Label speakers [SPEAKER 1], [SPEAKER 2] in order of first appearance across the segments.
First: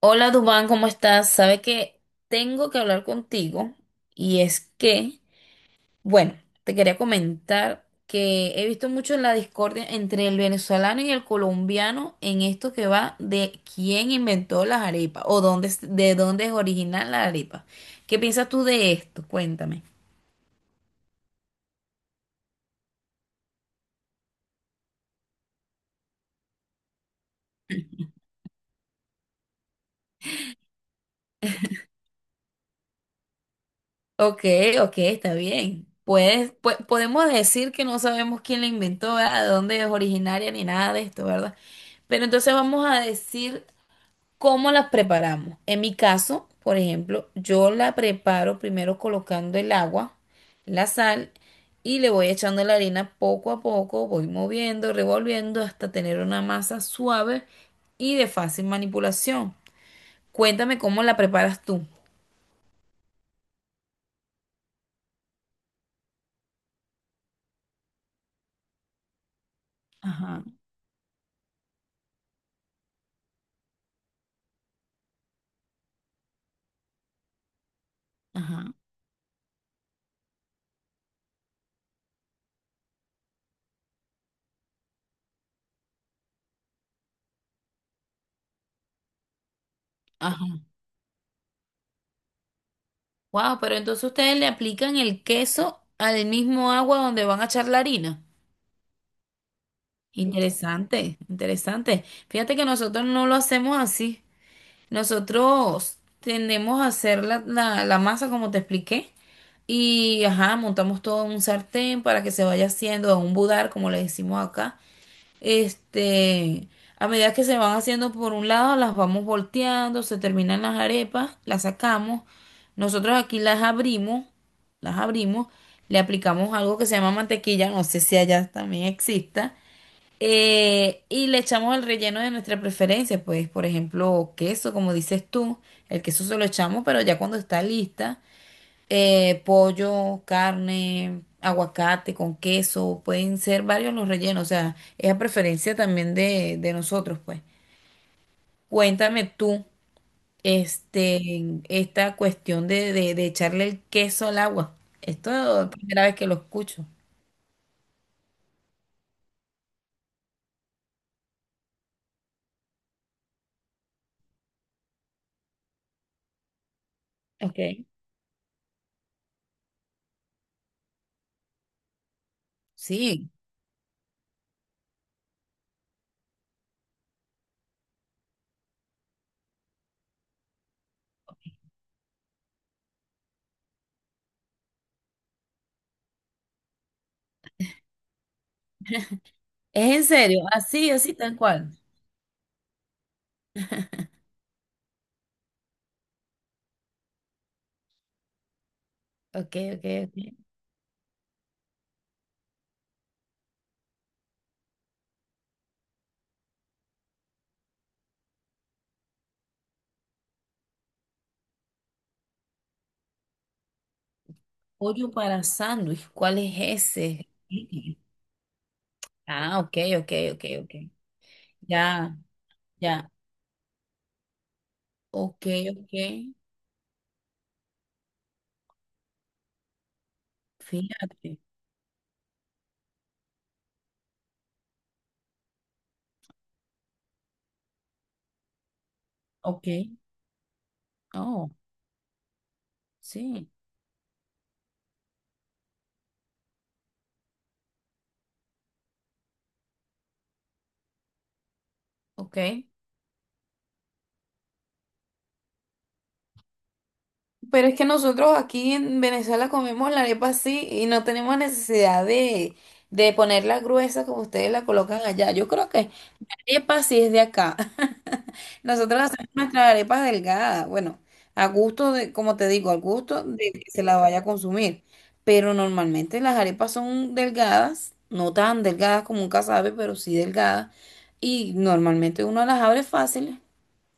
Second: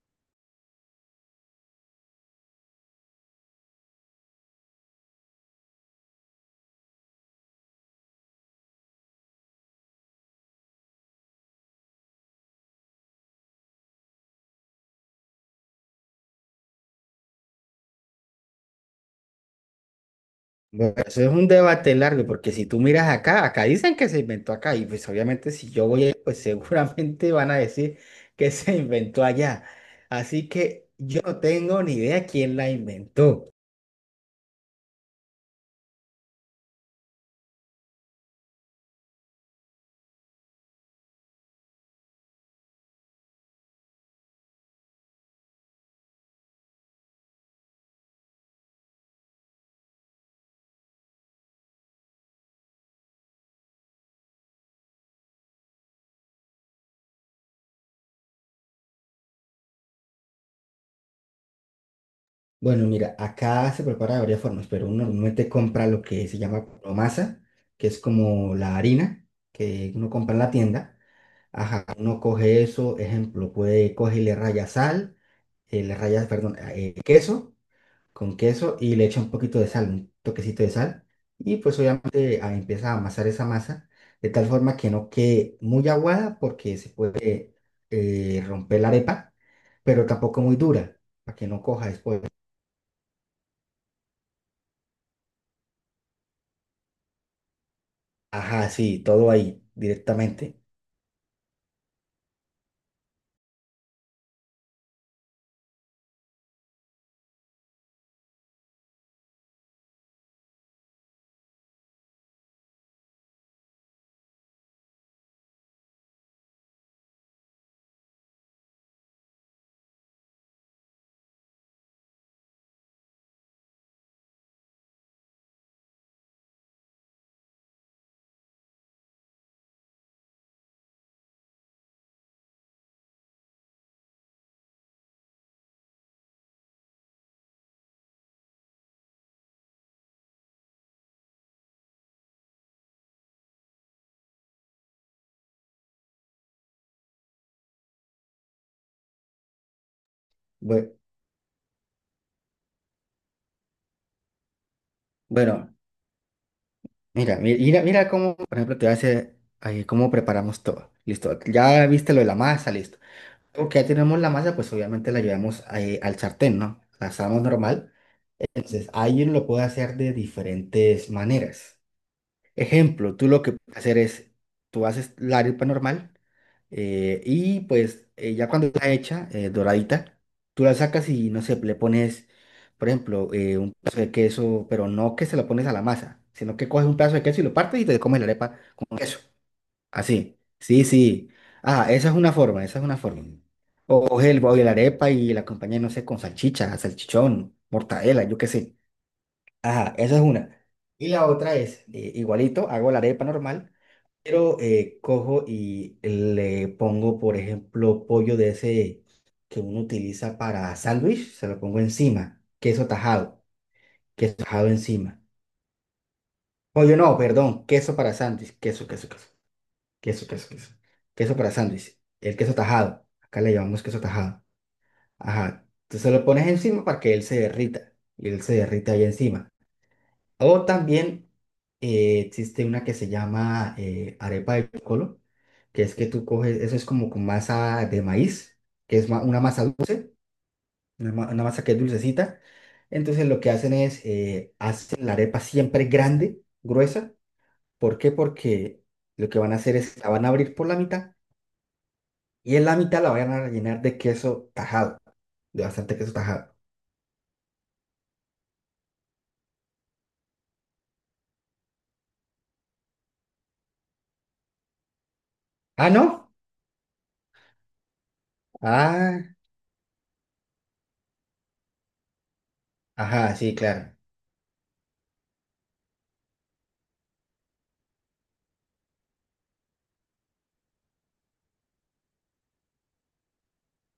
[SPEAKER 1] Hola Dubán, ¿cómo estás? Sabe que tengo que hablar contigo y es que, bueno, te quería comentar que he visto mucho la discordia entre el venezolano y el colombiano en esto que va de quién inventó las arepas o dónde, de dónde es original la arepa. ¿Qué piensas tú de esto? Cuéntame.
[SPEAKER 2] Bueno, eso es un debate largo, porque si tú miras acá, acá dicen que se inventó acá, y pues obviamente si yo voy, ahí, pues seguramente van a decir que se inventó allá. Así que yo no tengo ni idea quién la inventó.
[SPEAKER 1] Ok, ok, está bien. Podemos decir que no sabemos quién la inventó, ¿verdad? De dónde es originaria ni nada de esto, ¿verdad? Pero entonces vamos a decir, ¿cómo las preparamos? En mi caso, por ejemplo, yo la preparo primero colocando el agua, la sal y le voy echando la harina poco a poco, voy moviendo, revolviendo hasta tener una masa suave y de fácil manipulación. Cuéntame cómo la preparas tú.
[SPEAKER 2] Bueno, mira, acá se prepara de varias formas, pero uno normalmente compra lo que se llama promasa, que es como la harina que uno compra en
[SPEAKER 1] Ajá,
[SPEAKER 2] la tienda. Ajá, uno coge eso, ejemplo, puede coge y le raya sal, le raya, perdón, queso. Con
[SPEAKER 1] ajá,
[SPEAKER 2] queso y le echa un poquito de sal, un toquecito de sal. Y pues obviamente empieza a amasar esa masa de tal forma que no quede muy aguada porque se puede romper la arepa, pero tampoco muy
[SPEAKER 1] ajá.
[SPEAKER 2] dura para que no coja después.
[SPEAKER 1] Wow, pero entonces ustedes le aplican el queso al mismo agua donde van a echar la harina.
[SPEAKER 2] Ajá, sí, todo ahí directamente.
[SPEAKER 1] Interesante, interesante. Fíjate que nosotros no lo hacemos así. Nosotros tendemos a hacer la masa, como te expliqué, y ajá, montamos todo en un sartén para que se vaya haciendo, a un budar, como le decimos acá. Este, a medida que se van haciendo por un lado, las vamos volteando, se terminan las arepas, las sacamos. Nosotros aquí las abrimos, le aplicamos algo que se llama mantequilla, no sé si allá también exista. Y le echamos el relleno de nuestra preferencia, pues por ejemplo queso, como dices tú, el queso se lo echamos, pero ya cuando está lista, pollo, carne, aguacate con queso, pueden ser varios los rellenos, o sea, es a preferencia también de nosotros, pues. Cuéntame tú,
[SPEAKER 2] Bue-
[SPEAKER 1] esta cuestión de, de echarle el queso al agua. Esto es la
[SPEAKER 2] Bueno,
[SPEAKER 1] primera vez que lo escucho.
[SPEAKER 2] mira, mira, mira cómo, por ejemplo, te voy a hacer ahí cómo preparamos todo. Listo, ya viste lo de la masa, listo. Porque ya tenemos la masa, pues obviamente la llevamos ahí al sartén, ¿no? La asamos
[SPEAKER 1] Ok.
[SPEAKER 2] normal. Entonces, alguien lo puede hacer de diferentes maneras. Ejemplo, tú
[SPEAKER 1] Sí,
[SPEAKER 2] lo que puedes hacer es, tú haces la arepa normal y pues ya cuando está hecha, doradita, tú la sacas y no sé, le pones, por ejemplo, un pedazo de queso, pero no que se lo pones a la masa, sino que coges un pedazo de queso y lo partes y te comes la arepa con queso.
[SPEAKER 1] es en
[SPEAKER 2] Así,
[SPEAKER 1] serio,
[SPEAKER 2] sí,
[SPEAKER 1] así, así
[SPEAKER 2] sí.
[SPEAKER 1] tal cual.
[SPEAKER 2] Ah, esa es una forma, esa es una forma. O coge el, o la arepa y la acompaña, no sé, con salchicha, salchichón, mortadela, yo qué sé.
[SPEAKER 1] Ok, ok,
[SPEAKER 2] Ajá,
[SPEAKER 1] ok.
[SPEAKER 2] esa es una. Y la otra es, igualito, hago la arepa normal, pero cojo y le pongo, por ejemplo, pollo de ese que uno utiliza para sándwich, se lo pongo encima, queso tajado
[SPEAKER 1] Pollo
[SPEAKER 2] encima.
[SPEAKER 1] para sándwich, ¿cuál es
[SPEAKER 2] Pollo no,
[SPEAKER 1] ese?
[SPEAKER 2] perdón, queso para sándwich, queso, queso, queso,
[SPEAKER 1] Ah, ok, ok,
[SPEAKER 2] queso,
[SPEAKER 1] ok,
[SPEAKER 2] queso,
[SPEAKER 1] ok.
[SPEAKER 2] queso, queso para sándwich,
[SPEAKER 1] Ya,
[SPEAKER 2] el queso tajado,
[SPEAKER 1] ya.
[SPEAKER 2] acá le llamamos queso tajado.
[SPEAKER 1] Ok,
[SPEAKER 2] Ajá,
[SPEAKER 1] ok.
[SPEAKER 2] entonces lo pones encima para que él se derrita, y él se derrita ahí encima. O también
[SPEAKER 1] Fíjate.
[SPEAKER 2] existe una que se llama arepa de colo, que es que tú coges, eso es como con masa de maíz, una masa
[SPEAKER 1] Ok.
[SPEAKER 2] dulce, una
[SPEAKER 1] Oh,
[SPEAKER 2] masa que es dulcecita. Entonces lo
[SPEAKER 1] sí.
[SPEAKER 2] que hacen es, hacen la arepa siempre grande, gruesa. ¿Por qué? Porque lo que van a hacer es, la van a abrir por la mitad
[SPEAKER 1] Ok.
[SPEAKER 2] y en la mitad la van a rellenar de queso tajado, de bastante queso tajado.
[SPEAKER 1] Pero es que nosotros aquí en Venezuela comemos la arepa así y no tenemos necesidad de ponerla gruesa como ustedes la colocan allá. Yo creo
[SPEAKER 2] Ah,
[SPEAKER 1] que
[SPEAKER 2] ¿no?
[SPEAKER 1] arepa sí es de acá. Nosotros
[SPEAKER 2] Ah,
[SPEAKER 1] hacemos nuestras arepas delgadas. Bueno, a gusto de, como te digo, al gusto
[SPEAKER 2] ajá,
[SPEAKER 1] de
[SPEAKER 2] sí,
[SPEAKER 1] que se
[SPEAKER 2] claro.
[SPEAKER 1] la vaya a consumir. Pero normalmente las arepas son delgadas, no tan delgadas como un casabe, pero sí delgadas. Y normalmente uno las abre fáciles.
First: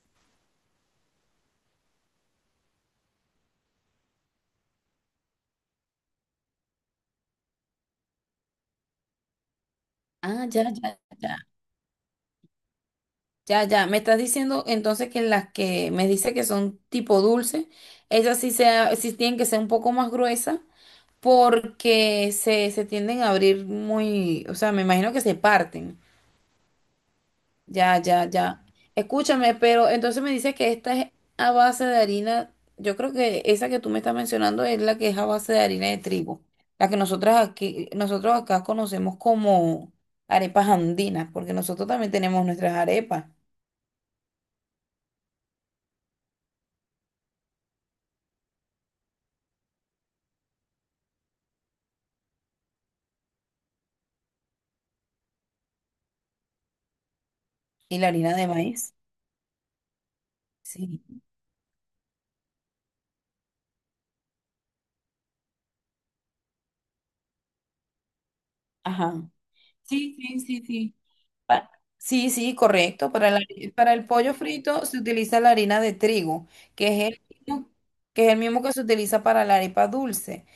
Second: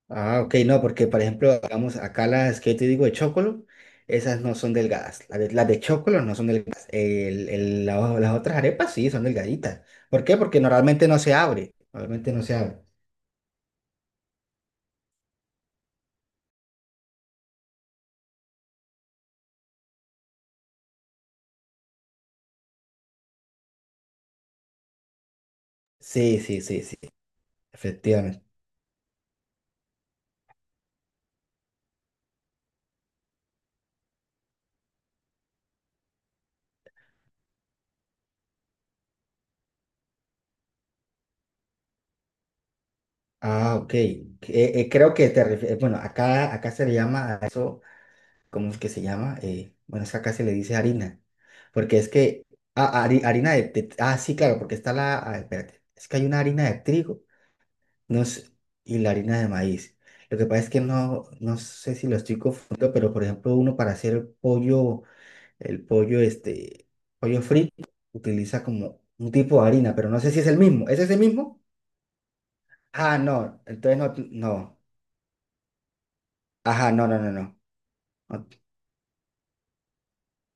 [SPEAKER 2] Ah, ok, no, porque por ejemplo, digamos, acá las que yo te digo de chocolo, esas no son delgadas. Las de chocolo no son delgadas. El- la Las otras arepas sí son delgaditas. ¿Por qué?
[SPEAKER 1] Ah,
[SPEAKER 2] Porque
[SPEAKER 1] ya, ya,
[SPEAKER 2] normalmente no se
[SPEAKER 1] ya.
[SPEAKER 2] abre. Normalmente no se abre.
[SPEAKER 1] Ya, ya. Me estás diciendo entonces que las que me dice que son tipo dulce, esas sí, sí tienen que ser un poco más gruesas porque se tienden a abrir muy, o sea, me imagino que se parten.
[SPEAKER 2] Sí, sí, sí, sí,
[SPEAKER 1] Ya, ya,
[SPEAKER 2] efectivamente.
[SPEAKER 1] ya. Escúchame, pero entonces me dice que esta es a base de harina. Yo creo que esa que tú me estás mencionando es la que es a base de harina de trigo, la que nosotras aquí, nosotros acá conocemos como arepas andinas, porque nosotros también tenemos nuestras arepas
[SPEAKER 2] Ah, ok. Creo que te refieres, bueno, acá, acá se le llama a eso, ¿cómo es que se llama? Bueno, es que acá se le dice harina. Porque es que, harina de, ah, sí, claro, porque está la, ah, espérate, es que hay una harina de trigo.
[SPEAKER 1] y la
[SPEAKER 2] No
[SPEAKER 1] harina de
[SPEAKER 2] sé,
[SPEAKER 1] maíz.
[SPEAKER 2] y la harina de maíz. Lo que pasa es que
[SPEAKER 1] Sí.
[SPEAKER 2] no, no sé si lo estoy confundiendo, pero por ejemplo, uno para hacer el pollo, este, pollo frito, utiliza como
[SPEAKER 1] Ajá.
[SPEAKER 2] un tipo de harina, pero
[SPEAKER 1] Sí,
[SPEAKER 2] no sé si
[SPEAKER 1] sí,
[SPEAKER 2] es el
[SPEAKER 1] sí,
[SPEAKER 2] mismo.
[SPEAKER 1] sí.
[SPEAKER 2] ¿Es ese mismo?
[SPEAKER 1] Pa- Sí, sí, correcto.
[SPEAKER 2] Ah,
[SPEAKER 1] Para la-
[SPEAKER 2] no,
[SPEAKER 1] para
[SPEAKER 2] entonces
[SPEAKER 1] el
[SPEAKER 2] no,
[SPEAKER 1] pollo
[SPEAKER 2] no.
[SPEAKER 1] frito se utiliza la harina de trigo, que
[SPEAKER 2] Ajá, no,
[SPEAKER 1] es
[SPEAKER 2] no,
[SPEAKER 1] el
[SPEAKER 2] no, no.
[SPEAKER 1] mismo, que es el mismo que se utiliza para la arepa dulce.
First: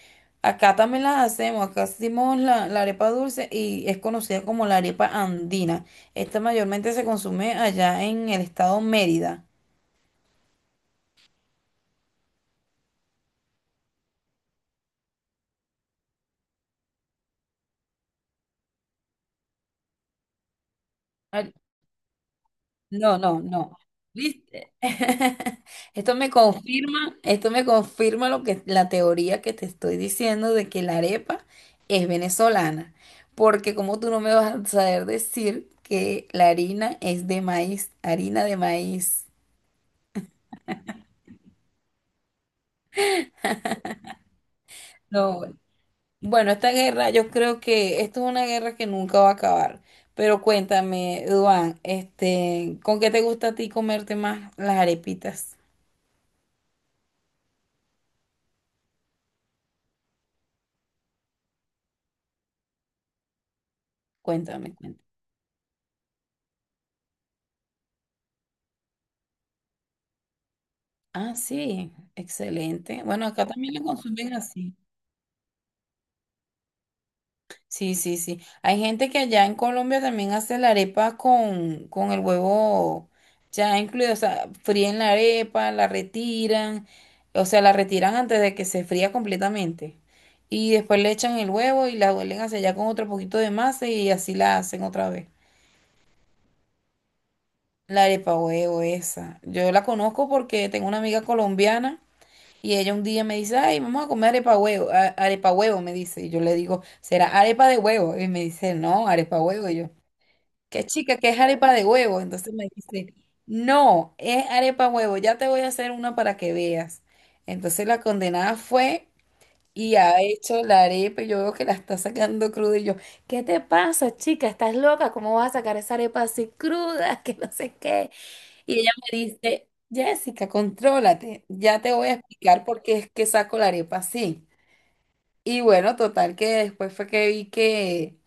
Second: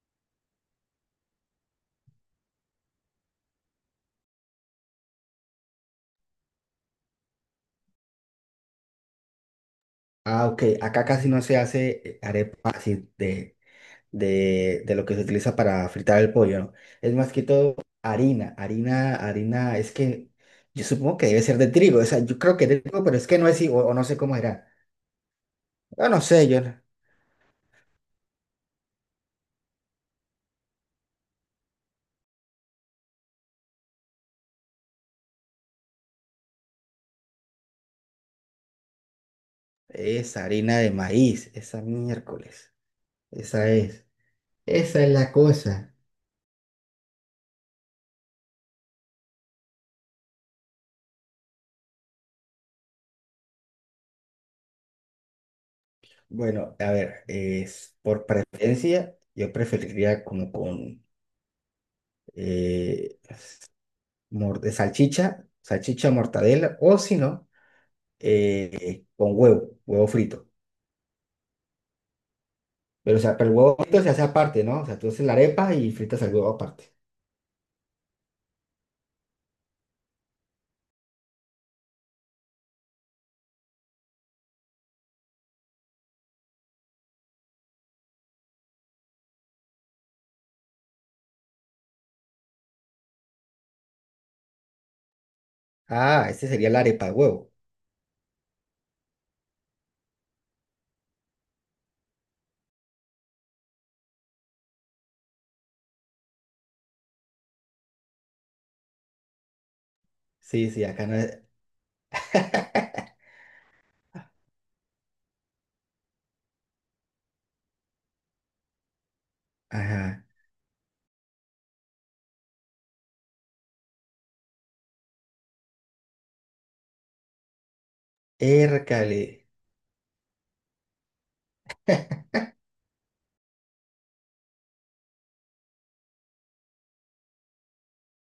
[SPEAKER 1] Acá también la hacemos, acá hacemos la arepa dulce y es conocida como la arepa andina. Esta mayormente se consume allá en el estado Mérida.
[SPEAKER 2] Ah, ok, acá casi no se hace arepa así de lo que se utiliza para fritar el pollo, ¿no? Es más que todo harina, es que yo supongo que debe ser de trigo, o sea, yo creo que de trigo, pero
[SPEAKER 1] No,
[SPEAKER 2] es que
[SPEAKER 1] no,
[SPEAKER 2] no es,
[SPEAKER 1] no.
[SPEAKER 2] o no sé cómo era.
[SPEAKER 1] ¿Viste?
[SPEAKER 2] Yo
[SPEAKER 1] Esto
[SPEAKER 2] no
[SPEAKER 1] me
[SPEAKER 2] sé, yo no-
[SPEAKER 1] confirma, esto me confirma lo que la teoría que te estoy diciendo de que la arepa es venezolana, porque como tú no me vas a saber decir que la harina es de maíz, harina de maíz.
[SPEAKER 2] es harina de maíz, esa miércoles, esa es, esa es la
[SPEAKER 1] No, bueno,
[SPEAKER 2] cosa.
[SPEAKER 1] Bueno, esta guerra, yo creo que esto es una guerra que nunca va a acabar. Pero cuéntame, Duan, ¿con qué te gusta a ti comerte más las arepitas?
[SPEAKER 2] Bueno, a ver, es por preferencia, yo preferiría como con eh, de
[SPEAKER 1] Cuéntame, cuéntame.
[SPEAKER 2] salchicha, salchicha mortadela, o si no, con huevo, huevo frito.
[SPEAKER 1] Ah, sí, excelente.
[SPEAKER 2] Pero, o
[SPEAKER 1] Bueno,
[SPEAKER 2] sea, pero
[SPEAKER 1] acá
[SPEAKER 2] el huevo
[SPEAKER 1] también lo
[SPEAKER 2] frito se hace
[SPEAKER 1] consumen
[SPEAKER 2] aparte,
[SPEAKER 1] así.
[SPEAKER 2] ¿no? O sea, tú haces la arepa y fritas el huevo aparte.
[SPEAKER 1] Sí, sí, sí. Hay gente que allá en Colombia también hace la arepa con el huevo ya incluido. O sea, fríen la arepa, la retiran. O sea, la retiran antes de que se fría completamente. Y después le echan el huevo y la vuelven hacia allá con otro poquito de masa y así la hacen otra vez.
[SPEAKER 2] Ah, este sería la arepa de huevo.
[SPEAKER 1] La arepa huevo esa. Yo la conozco porque tengo una amiga colombiana. Y ella un día me dice, ay, vamos a comer arepa huevo, arepa huevo, me dice. Y yo le digo, ¿será arepa de huevo? Y me dice, no, arepa huevo. Y yo,
[SPEAKER 2] Sí, sí,
[SPEAKER 1] ¿qué
[SPEAKER 2] acá no
[SPEAKER 1] chica, qué
[SPEAKER 2] es.
[SPEAKER 1] es arepa de huevo? Entonces me dice, no, es arepa huevo, ya te voy a hacer una para que veas. Entonces la condenada fue y
[SPEAKER 2] Ajá.
[SPEAKER 1] ha hecho la arepa y yo veo que la está sacando cruda. Y yo, ¿qué te pasa, chica? ¿Estás loca? ¿Cómo vas a sacar esa arepa así cruda? Que no sé qué. Y ella
[SPEAKER 2] Ércale.
[SPEAKER 1] me dice, Jessica, contrólate, ya te voy a explicar por qué es que saco la arepa así. Y bueno, total que después fue que vi que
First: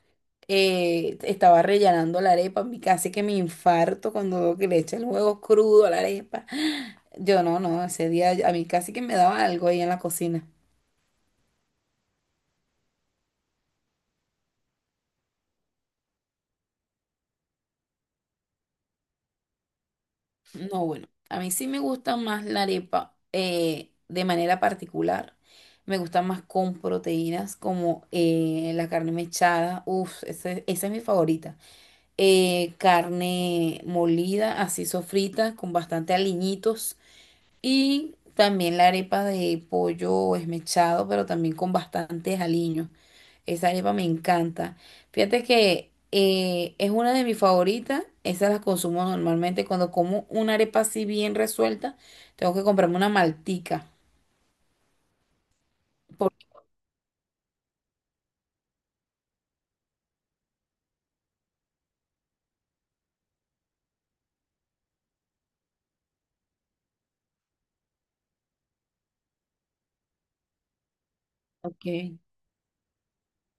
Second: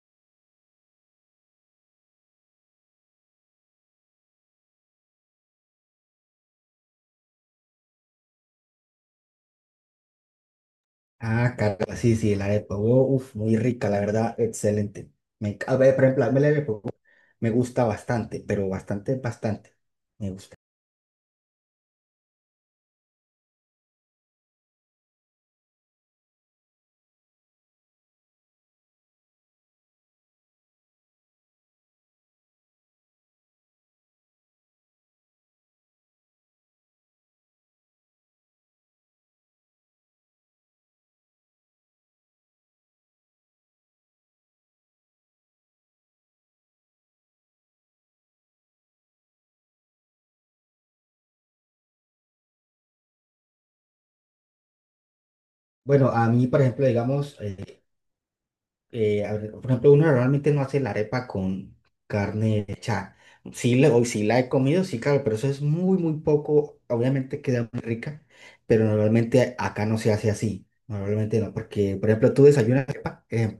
[SPEAKER 1] estaba rellenando la arepa, casi que me infarto cuando veo que le echa el huevo crudo a la arepa. Yo no, no, ese día a mí casi que me daba algo ahí en la cocina.
[SPEAKER 2] Ah, caramba, sí, sí, la arepa de huevo. Uf, muy rica, la verdad, excelente. A ver, por ejemplo, a mí la arepa de huevo me gusta bastante, pero bastante, bastante. Me gusta.
[SPEAKER 1] No, bueno, a mí sí me gusta más la arepa de manera particular. Me gusta más con proteínas como la carne mechada. Uf, esa es mi favorita. Carne molida, así sofrita, con bastante aliñitos. Y también la arepa de pollo esmechado, pero también con bastantes aliños. Esa arepa me encanta. Fíjate que es una de mis favoritas. Esas las consumo normalmente cuando como una arepa así bien resuelta. Tengo que comprarme una maltica.
[SPEAKER 2] Bueno, a
[SPEAKER 1] Porque,
[SPEAKER 2] mí, por ejemplo, digamos. A ver, por ejemplo, uno normalmente no hace la arepa con carne hecha. Sí, le, hoy sí la he comido, sí, claro, pero eso es muy, muy poco. Obviamente queda muy rica, pero normalmente acá no se hace así. Normalmente no, porque, por
[SPEAKER 1] ok,
[SPEAKER 2] ejemplo, tú desayunas arepa, eh,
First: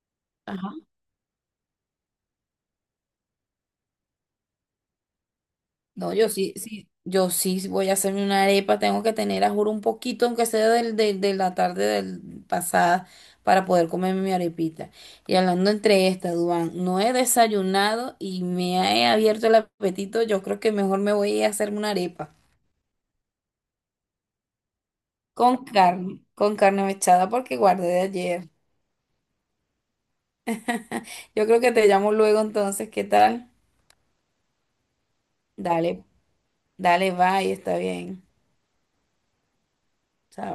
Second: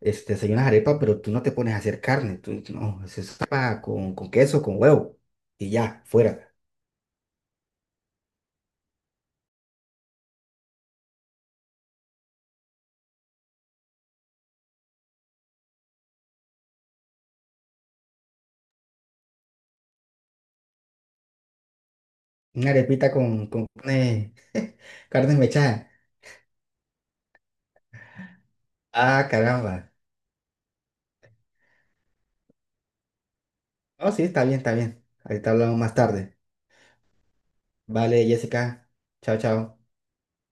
[SPEAKER 2] este, desayunas
[SPEAKER 1] ajá.
[SPEAKER 2] arepa, pero tú no te pones a hacer carne. Tú, no, es arepa con queso, con huevo y ya,
[SPEAKER 1] No, yo
[SPEAKER 2] fuera.
[SPEAKER 1] sí, sí, yo sí voy a hacerme una arepa. Tengo que tener, a juro, un poquito, aunque sea del, de la tarde del pasada, para poder comerme mi arepita. Y hablando entre estas, Duan, no he desayunado y me he abierto el apetito. Yo creo que mejor me voy a ir a hacerme una arepa.
[SPEAKER 2] Una arepita con carne, carne mechada.
[SPEAKER 1] Con carne mechada porque guardé de ayer.
[SPEAKER 2] Ah, caramba.
[SPEAKER 1] Yo creo que te llamo luego entonces, ¿qué tal?
[SPEAKER 2] Oh, sí, está bien, está bien. Ahorita hablamos más
[SPEAKER 1] Dale,
[SPEAKER 2] tarde.
[SPEAKER 1] dale, bye, está bien.
[SPEAKER 2] Vale, Jessica. Chao, chao.
[SPEAKER 1] Chao.